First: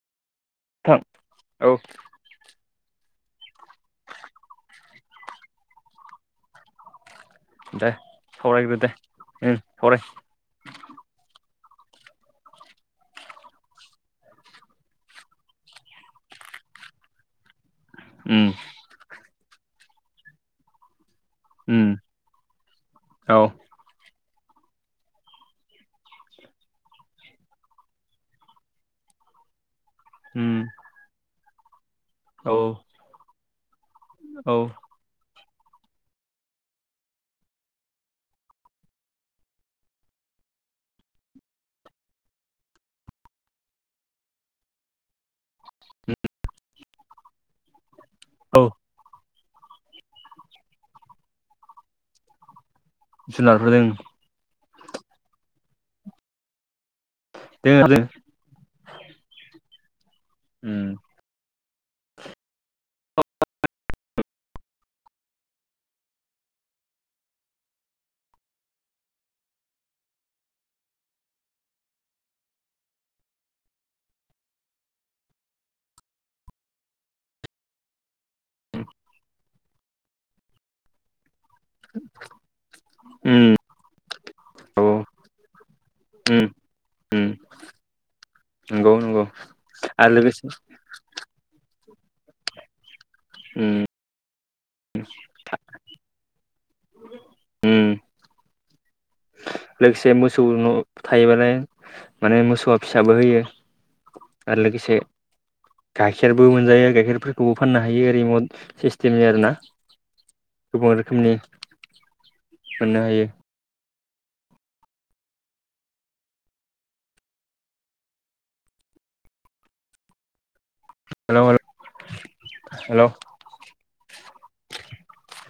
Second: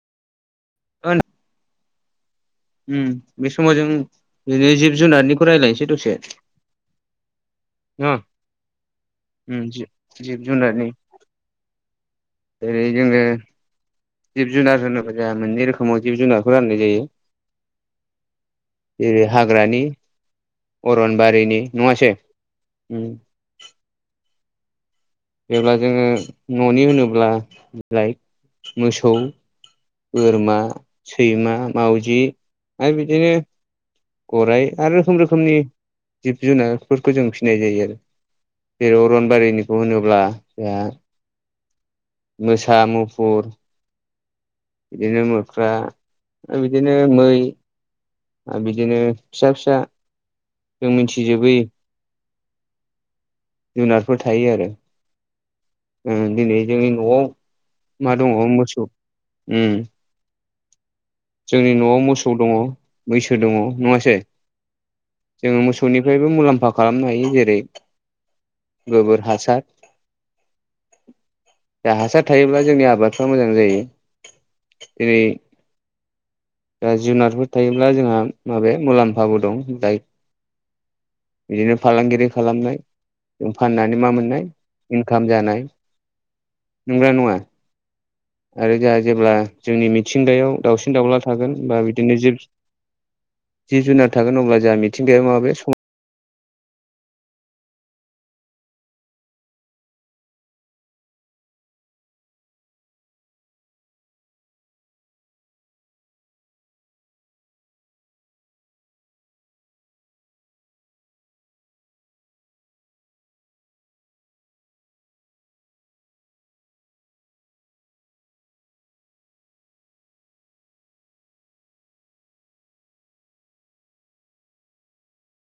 थां औ ओम बे समाव जों बिदिनो जिब जुनारनिखौ रायलायनोसै दसे दे सावरायग्रो दे उम [inaudible] सावराय जिब जुनादनि [inaudible] जिब जुनार होनोब्ला जोंहा मोननै रोखोमाव जिब जुनारखौ राननाय जायो। उम जेरै हाग्रानि अनबारिनि उम नङासै उम औ जेब्ला जोङो न'नि होनोब्ला ला लाइक मोसौ बोरमा उम सैमा मावजि औ आरो बिदिनो औ गराइ आरो रोखोम रोखोमनि जिब जुनारफोरखौ जों फिसिनाय जायो आरो जेराव अरनबारिनिखौ होनोब्ला जोंहा मोसा मुफुर बिदिनो मोख्रा बिदिनो मै आरो औ बिदिनो फिसा फिसा जों मिथिजोबै जुनारफोरजों जुनारफोर थायो आरो ओ दिनै जोंनि न'आव जों मा दङ मोसौ उम उम जोंनि न'आव मोसौ दङ मैसो दङ नङासै जोङो मोसौनिफ्रायबो मुलाम्फा खालामनो हायो जेरै गोबोर हासार दा हासार थायोब्ला जोंनि आबादफ्रा मोजां जायो। जेरै दा जुनारफोर थायोब्ला जोंहा माबे मुलाम्फाबो दं दाय बिदिनो फालांगिरि खालामनाय उम जों फाननानै मा मोननाय औ इनकाम जानाय उम नंगौ ना उम नङा आरो नंगौ जोंहा नंगौ जेब्ला जोंनि आरो लोगोसे मिथिंगायाव दाावसिन दाउला थागोन बा बिदिनो जिब उम जिब जुनार थागोन अब्ला जोंहा मिथिंगाया माब सम होम लोगोसे मोसौ थायोबालाय माने मोसौआ फिसाबो होयो। आरो लोगोसे लोगोसे गाइखेरबो मोनजायो गाइखेरफोरखौबो फाननो हायो रिमट सिस्टेमनि आरोना। गोबां रोखोमनि मोननो हायो। हेलौ